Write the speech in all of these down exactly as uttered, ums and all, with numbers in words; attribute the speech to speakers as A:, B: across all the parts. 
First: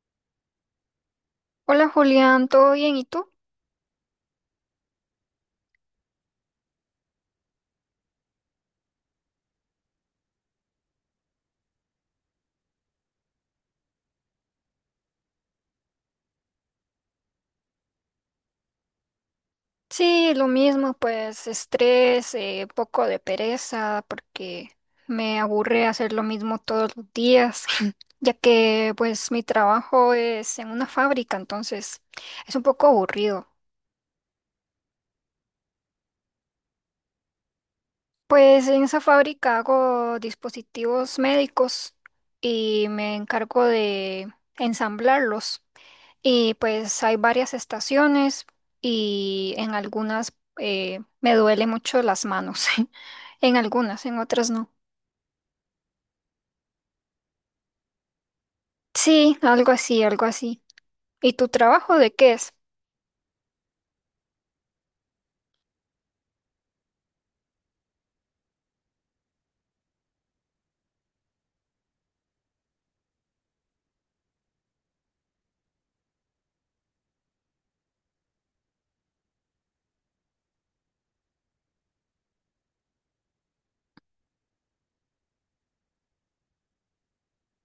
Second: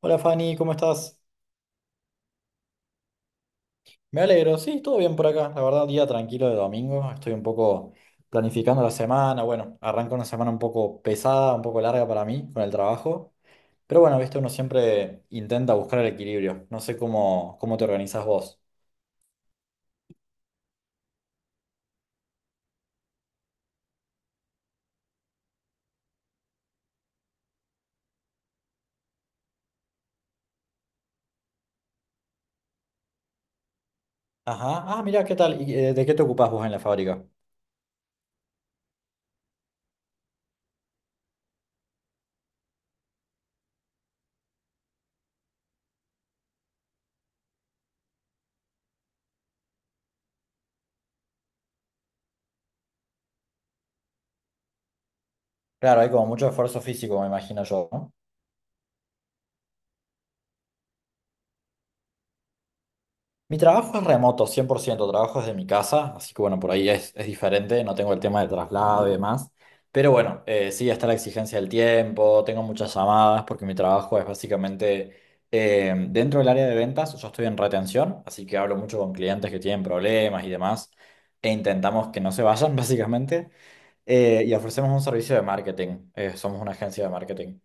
A: Hola Fanny, ¿cómo estás?
B: Hola Julián, ¿todo bien? ¿Y tú?
A: Me alegro, sí, todo bien por acá. La verdad, día tranquilo de domingo. Estoy un poco planificando la semana. Bueno, arranca una semana un poco pesada, un poco larga para mí con el trabajo. Pero bueno, viste, uno siempre intenta buscar el equilibrio. No sé cómo, cómo te organizás vos.
B: Sí, lo mismo, pues estrés, eh, poco de pereza, porque me aburre hacer lo mismo todos los días, ya que pues mi trabajo es en una fábrica, entonces es un poco aburrido.
A: Ajá, ah, mira, ¿qué tal? ¿Y, eh, de qué te ocupás vos en la fábrica?
B: Pues en esa fábrica hago dispositivos médicos y me encargo de ensamblarlos. Y pues hay varias estaciones y en algunas eh, me duele mucho las manos. En algunas, en otras no.
A: Claro, hay como mucho esfuerzo físico, me imagino yo, ¿no?
B: Sí, algo así, algo así. ¿Y tu trabajo de qué es?
A: Mi trabajo es remoto, cien por ciento. Trabajo desde mi casa, así que bueno, por ahí es, es diferente, no tengo el tema de traslado y demás, pero bueno, eh, sí está la exigencia del tiempo, tengo muchas llamadas porque mi trabajo es básicamente eh, dentro del área de ventas, yo estoy en retención, así que hablo mucho con clientes que tienen problemas y demás, e intentamos que no se vayan básicamente, eh, y ofrecemos un servicio de marketing, eh, somos una agencia de marketing.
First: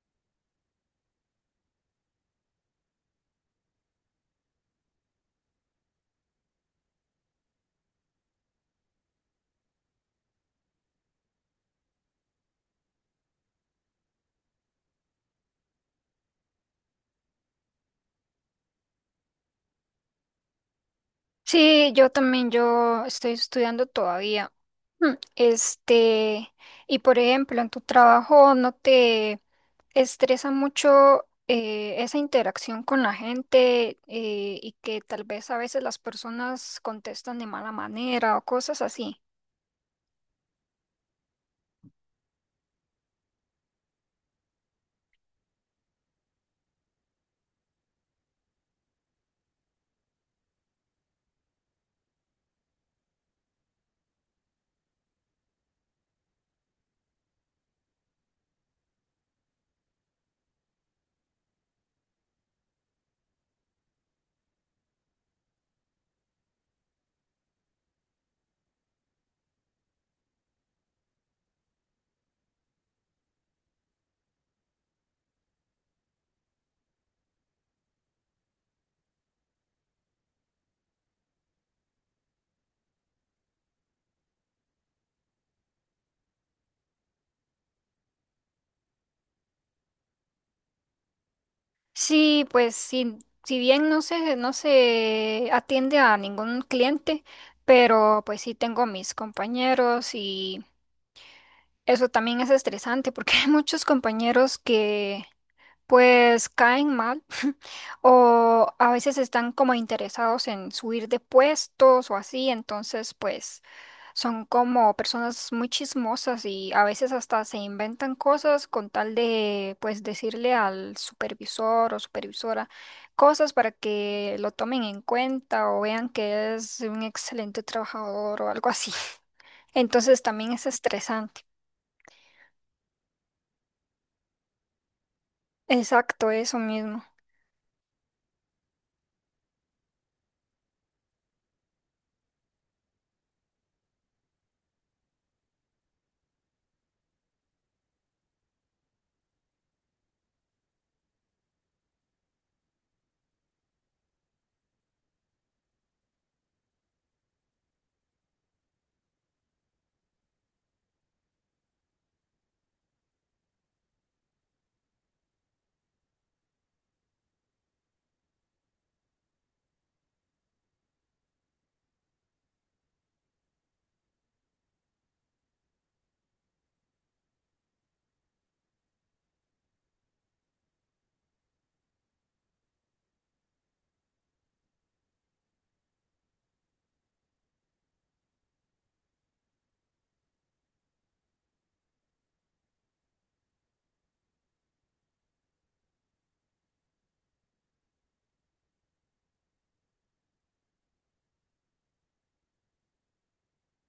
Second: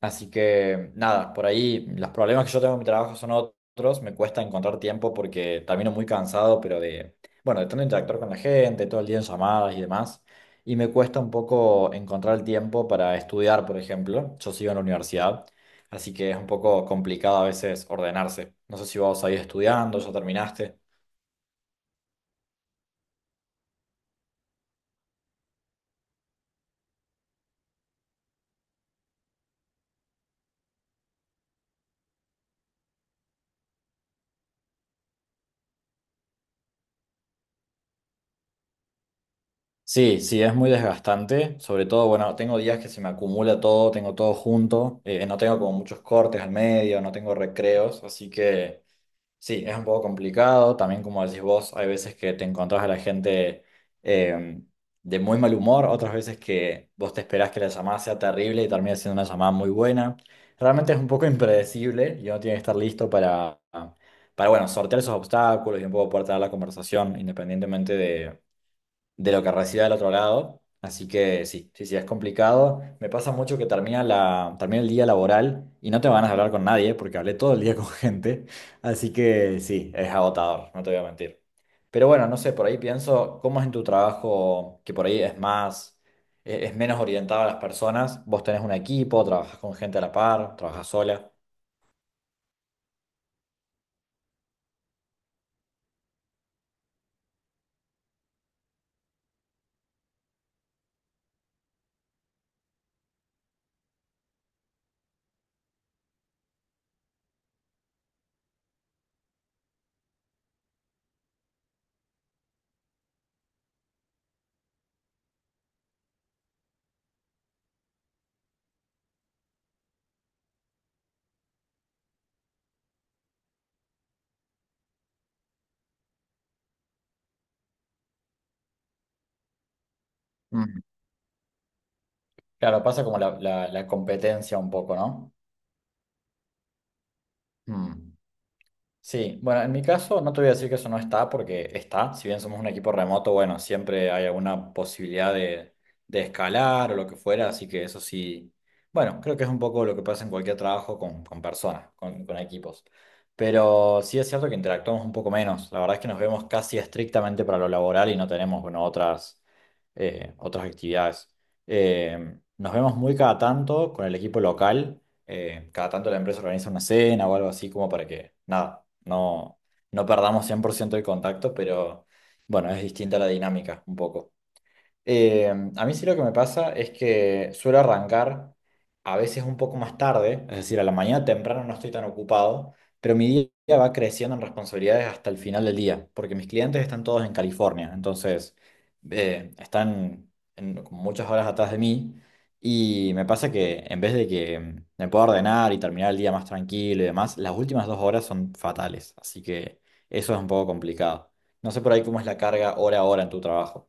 A: Así que nada, por ahí los problemas que yo tengo en mi trabajo son otros, me cuesta encontrar tiempo porque termino muy cansado, pero de, bueno, de tanto interactuar con la gente, todo el día en llamadas y demás, y me cuesta un poco encontrar el tiempo para estudiar, por ejemplo, yo sigo en la universidad, así que es un poco complicado a veces ordenarse. No sé si vos ahí estudiando, ya terminaste.
B: Sí, yo también, yo estoy estudiando todavía. Hmm, Este, y por ejemplo, en tu trabajo, ¿no te estresa mucho eh, esa interacción con la gente eh, y que tal vez a veces las personas contestan de mala manera o cosas así?
A: Sí, sí, es muy desgastante. Sobre todo, bueno, tengo días que se me acumula todo, tengo todo junto. Eh, no tengo como muchos cortes al medio, no tengo recreos. Así que sí, es un poco complicado. También, como decís vos, hay veces que te encontrás a la gente eh, de muy mal humor, otras veces que vos te esperás que la llamada sea terrible y termina siendo una llamada muy buena. Realmente es un poco impredecible y uno tiene que estar listo para, para bueno, sortear esos obstáculos y un poco poder tener la conversación independientemente de lo que reciba del otro lado. Así que sí, sí, sí, es complicado. Me pasa mucho que termina la, termina el día laboral y no te van a hablar con nadie porque hablé todo el día con gente. Así que sí, es agotador, no te voy a mentir. Pero bueno, no sé, por ahí pienso, ¿cómo es en tu trabajo que por ahí es más, e- es menos orientado a las personas? Vos tenés un equipo, trabajas con gente a la par, trabajas sola.
B: Sí, pues sí, si bien no se, no se atiende a ningún cliente, pero pues sí tengo mis compañeros. Eso también es estresante porque hay muchos compañeros que pues caen mal o a veces están como interesados en subir de puestos o así, entonces pues son como personas muy chismosas y a veces hasta se inventan cosas con tal de pues decirle al supervisor o supervisora cosas para que lo tomen en cuenta o vean que es un excelente trabajador o algo así. Entonces también es
A: Mm.
B: estresante.
A: Claro, pasa como la, la- la competencia un poco, ¿no?
B: Exacto, eso mismo.
A: Mm. Sí, bueno, en mi caso no te voy a decir que eso no está porque está, si bien somos un equipo remoto, bueno, siempre hay alguna posibilidad de, de escalar o lo que fuera, así que eso sí, bueno, creo que es un poco lo que pasa en cualquier trabajo con, con personas, con, con equipos. Pero sí es cierto que interactuamos un poco menos, la verdad es que nos vemos casi estrictamente para lo laboral y no tenemos, bueno, otras, eh, otras actividades. Eh, nos vemos muy cada tanto con el equipo local eh, cada tanto la empresa organiza una cena o algo así como para que, nada, no, no perdamos cien por ciento el contacto, pero bueno, es distinta la dinámica un poco. Eh, a mí sí lo que me pasa es que suelo arrancar a veces un poco más tarde, es decir, a la mañana temprano no estoy tan ocupado, pero mi día va creciendo en responsabilidades hasta el final del día, porque mis clientes están todos en California, entonces eh, están en- como muchas horas atrás de mí y me pasa que en vez de que mm, me pueda ordenar y terminar el día más tranquilo y demás, las últimas dos horas son fatales, así que eso es un poco complicado. No sé por ahí cómo es la carga hora a hora en tu trabajo.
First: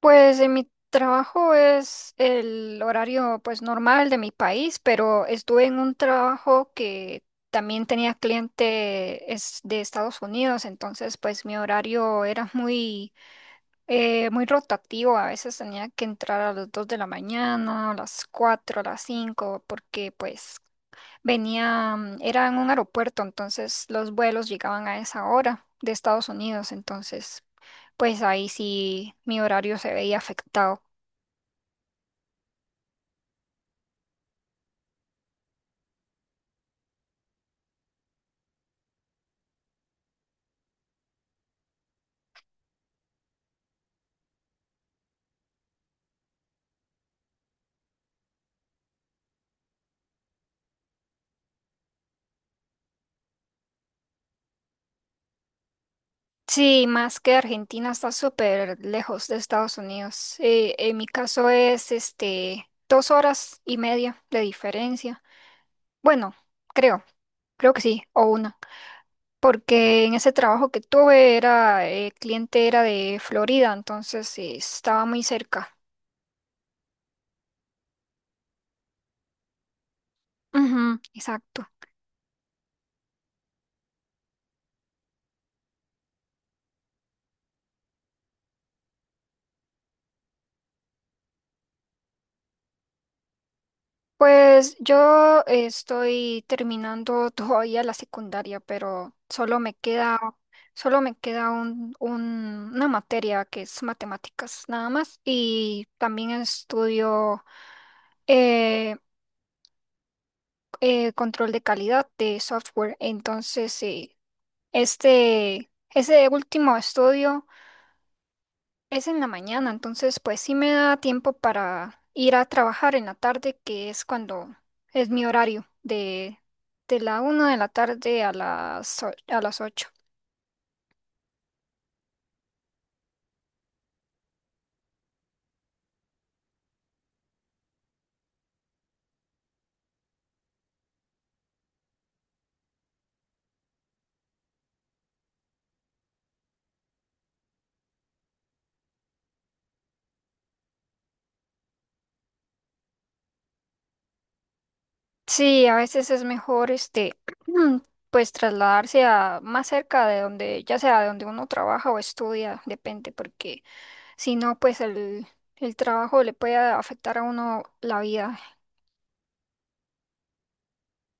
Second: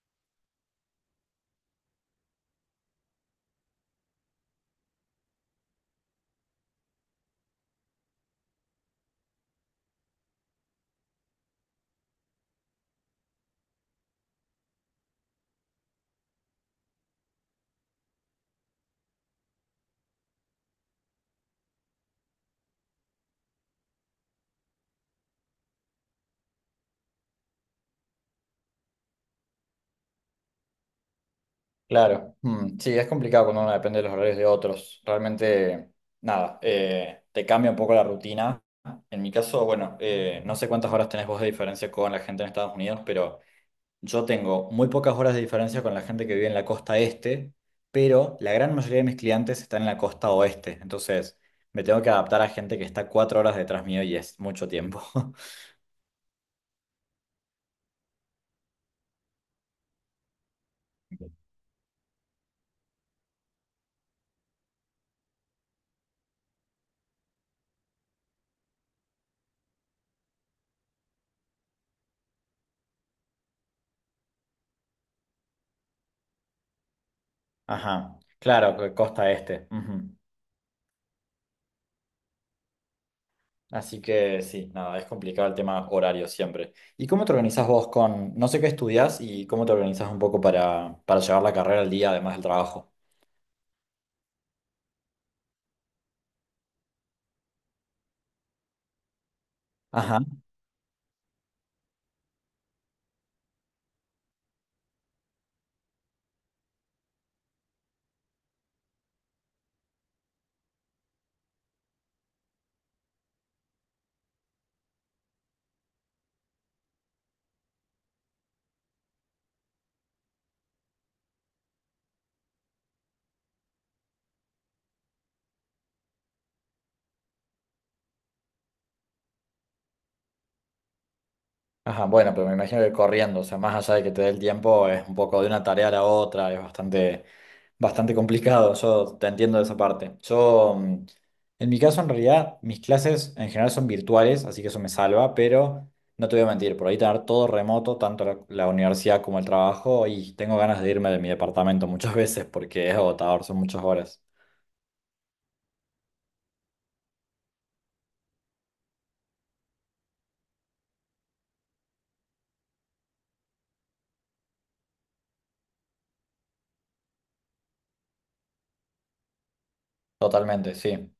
B: Pues en mi trabajo es el horario pues normal de mi país, pero estuve en un trabajo que también tenía cliente es de Estados Unidos, entonces pues mi horario era muy eh, muy rotativo. A veces tenía que entrar a las dos de la mañana, a las cuatro a las cinco, porque pues venía, mm, era en un aeropuerto, entonces los vuelos llegaban a esa hora de Estados Unidos, entonces pues ahí sí mi horario se veía afectado.
A: Claro. Mm, sí, es complicado cuando uno depende de los horarios de otros. Realmente, nada, eh, te cambia un poco la rutina. En mi caso, bueno, eh, no sé cuántas horas tenés vos de diferencia con la gente en Estados Unidos, pero yo tengo muy pocas horas de diferencia con la gente que vive en la costa este, pero la gran mayoría de mis clientes están en la costa oeste. Entonces, me tengo que adaptar a gente que está cuatro horas detrás mío y es mucho tiempo.
B: Sí, más que Argentina está súper lejos de Estados Unidos. Eh, en mi caso es este dos horas y media de diferencia. Bueno, creo, creo que sí, o una. Porque en ese trabajo que tuve era, eh, cliente era de Florida, entonces eh, estaba muy cerca.
A: Ajá, claro, co- costa este. Ujú.
B: Ujú, exacto.
A: Así que sí, nada, es complicado el tema horario siempre. ¿Y cómo te organizás vos con, no sé qué estudias y cómo te organizás un poco para, para llevar la carrera al día, además del trabajo?
B: Pues yo estoy terminando todavía la secundaria, pero solo me queda,
A: Ajá.
B: solo me queda un, un- una materia que es matemáticas nada más y también estudio eh, eh, control de calidad de software. Entonces, sí, este, ese último estudio es en la mañana, entonces pues sí me da tiempo para ir a trabajar en la tarde, que es cuando es mi horario, de, de la una de la tarde a las, o- a las ocho.
A: Ajá, bueno, pero me imagino que corriendo, o sea, más allá de que te dé el tiempo, es un poco de una tarea a la otra, es bastante, bastante complicado, yo te entiendo de esa parte. Yo, mm, en mi caso, en realidad, mis clases en general son virtuales, así que eso me salva, pero no te voy a mentir, por ahí tener todo remoto, tanto la, la universidad como el trabajo, y tengo ganas de irme de mi departamento muchas veces porque es agotador, son muchas horas.
B: Sí, a veces es mejor este pues trasladarse a más cerca de donde, ya sea de donde uno trabaja o estudia, depende, porque si no, pues el, el trabajo le puede afectar a uno la vida.
A: Totalmente, sí.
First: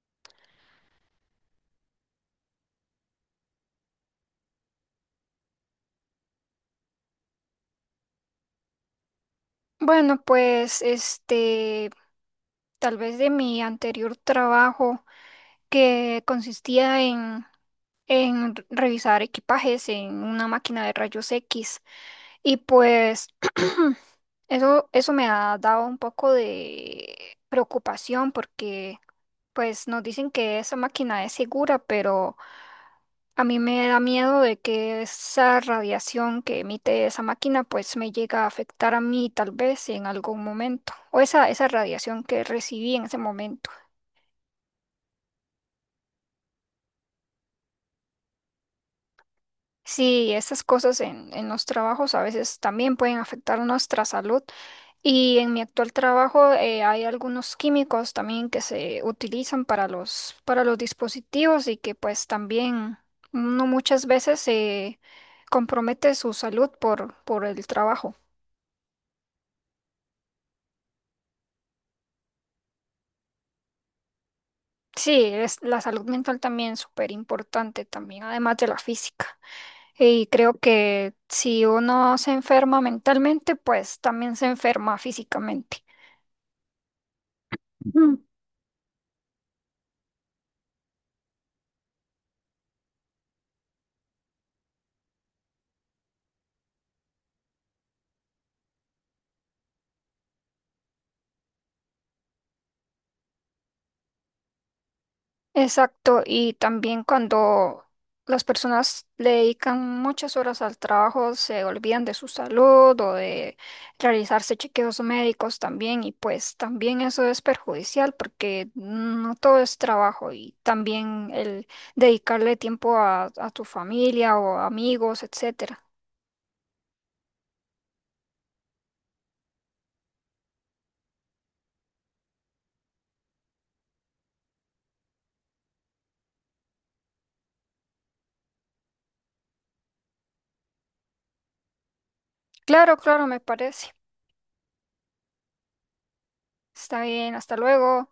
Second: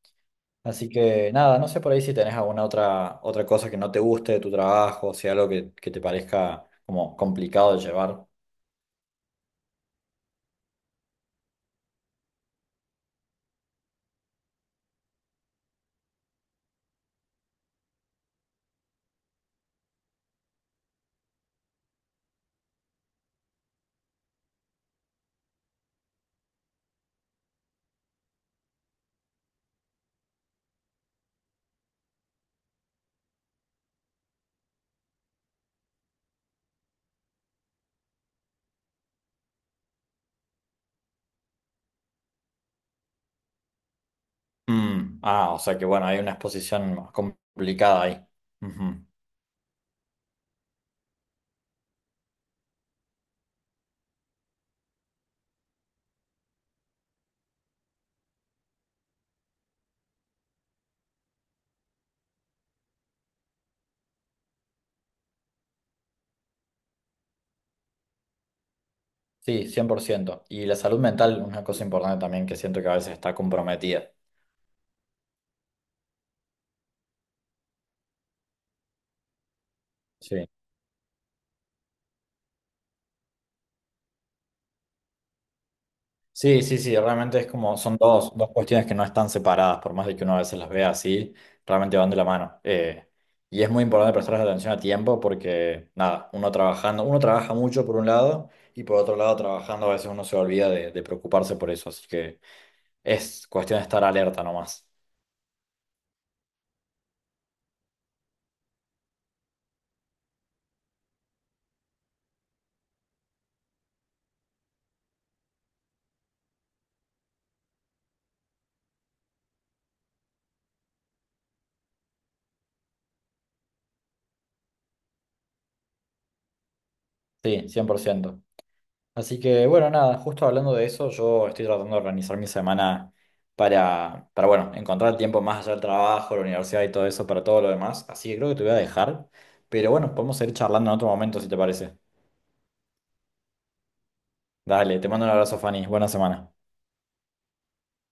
A: Así que nada, no sé por ahí si tenés alguna otra, otra cosa que no te guste de tu trabajo, o sea, algo que, que te parezca como complicado de llevar.
B: Bueno, pues este, tal vez de mi anterior trabajo, que consistía en, en revisar equipajes en una máquina de rayos X. Y pues eso, eso me ha dado un poco de preocupación porque pues nos dicen que esa máquina es segura, pero a mí me da miedo de que esa radiación que emite esa máquina pues me llega a afectar a mí tal vez en algún momento, o esa, esa radiación que recibí en ese momento.
A: Mm, ah, o sea que bueno, hay una exposición más complicada ahí. Ujú.
B: Sí, esas cosas en, en los trabajos a veces también pueden afectar nuestra salud. Y en mi actual trabajo eh, hay algunos químicos también que se utilizan para los, para los dispositivos y que pues también uno muchas veces se compromete su salud por, por el trabajo.
A: Sí, cien por ciento. Y la salud mental, una cosa importante también que siento que a veces está comprometida.
B: Sí, es la salud mental también súper importante también, además de la física. Y
A: Sí.
B: creo que si uno se enferma mentalmente, pues también se enferma físicamente.
A: Sí, sí, sí, realmente es como, son dos, dos cuestiones que no están separadas, por más de que uno a veces las vea así, realmente van de la mano. Eh, y es muy importante prestarles atención a tiempo porque, nada, uno trabajando, uno trabaja mucho por un lado y por otro lado trabajando a veces uno se olvida de, de preocuparse por eso, así que es cuestión de estar alerta nomás.
B: Exacto, y también cuando las personas le dedican muchas horas al trabajo, se olvidan de su salud o de realizarse chequeos médicos también, y pues también eso es perjudicial porque no todo es trabajo y también el dedicarle tiempo a, a tu familia o amigos, etcétera.
A: Sí, cien por ciento. Así que bueno, nada, justo hablando de eso, yo estoy tratando de organizar mi semana para, para bueno, encontrar tiempo más allá del trabajo, la universidad y todo eso, para todo lo demás. Así que creo que te voy a dejar. Pero bueno, podemos seguir charlando en otro momento si te parece.
B: Claro, claro, me parece.
A: Dale, te mando un abrazo, Fanny. Buena semana.
B: Está bien, hasta luego.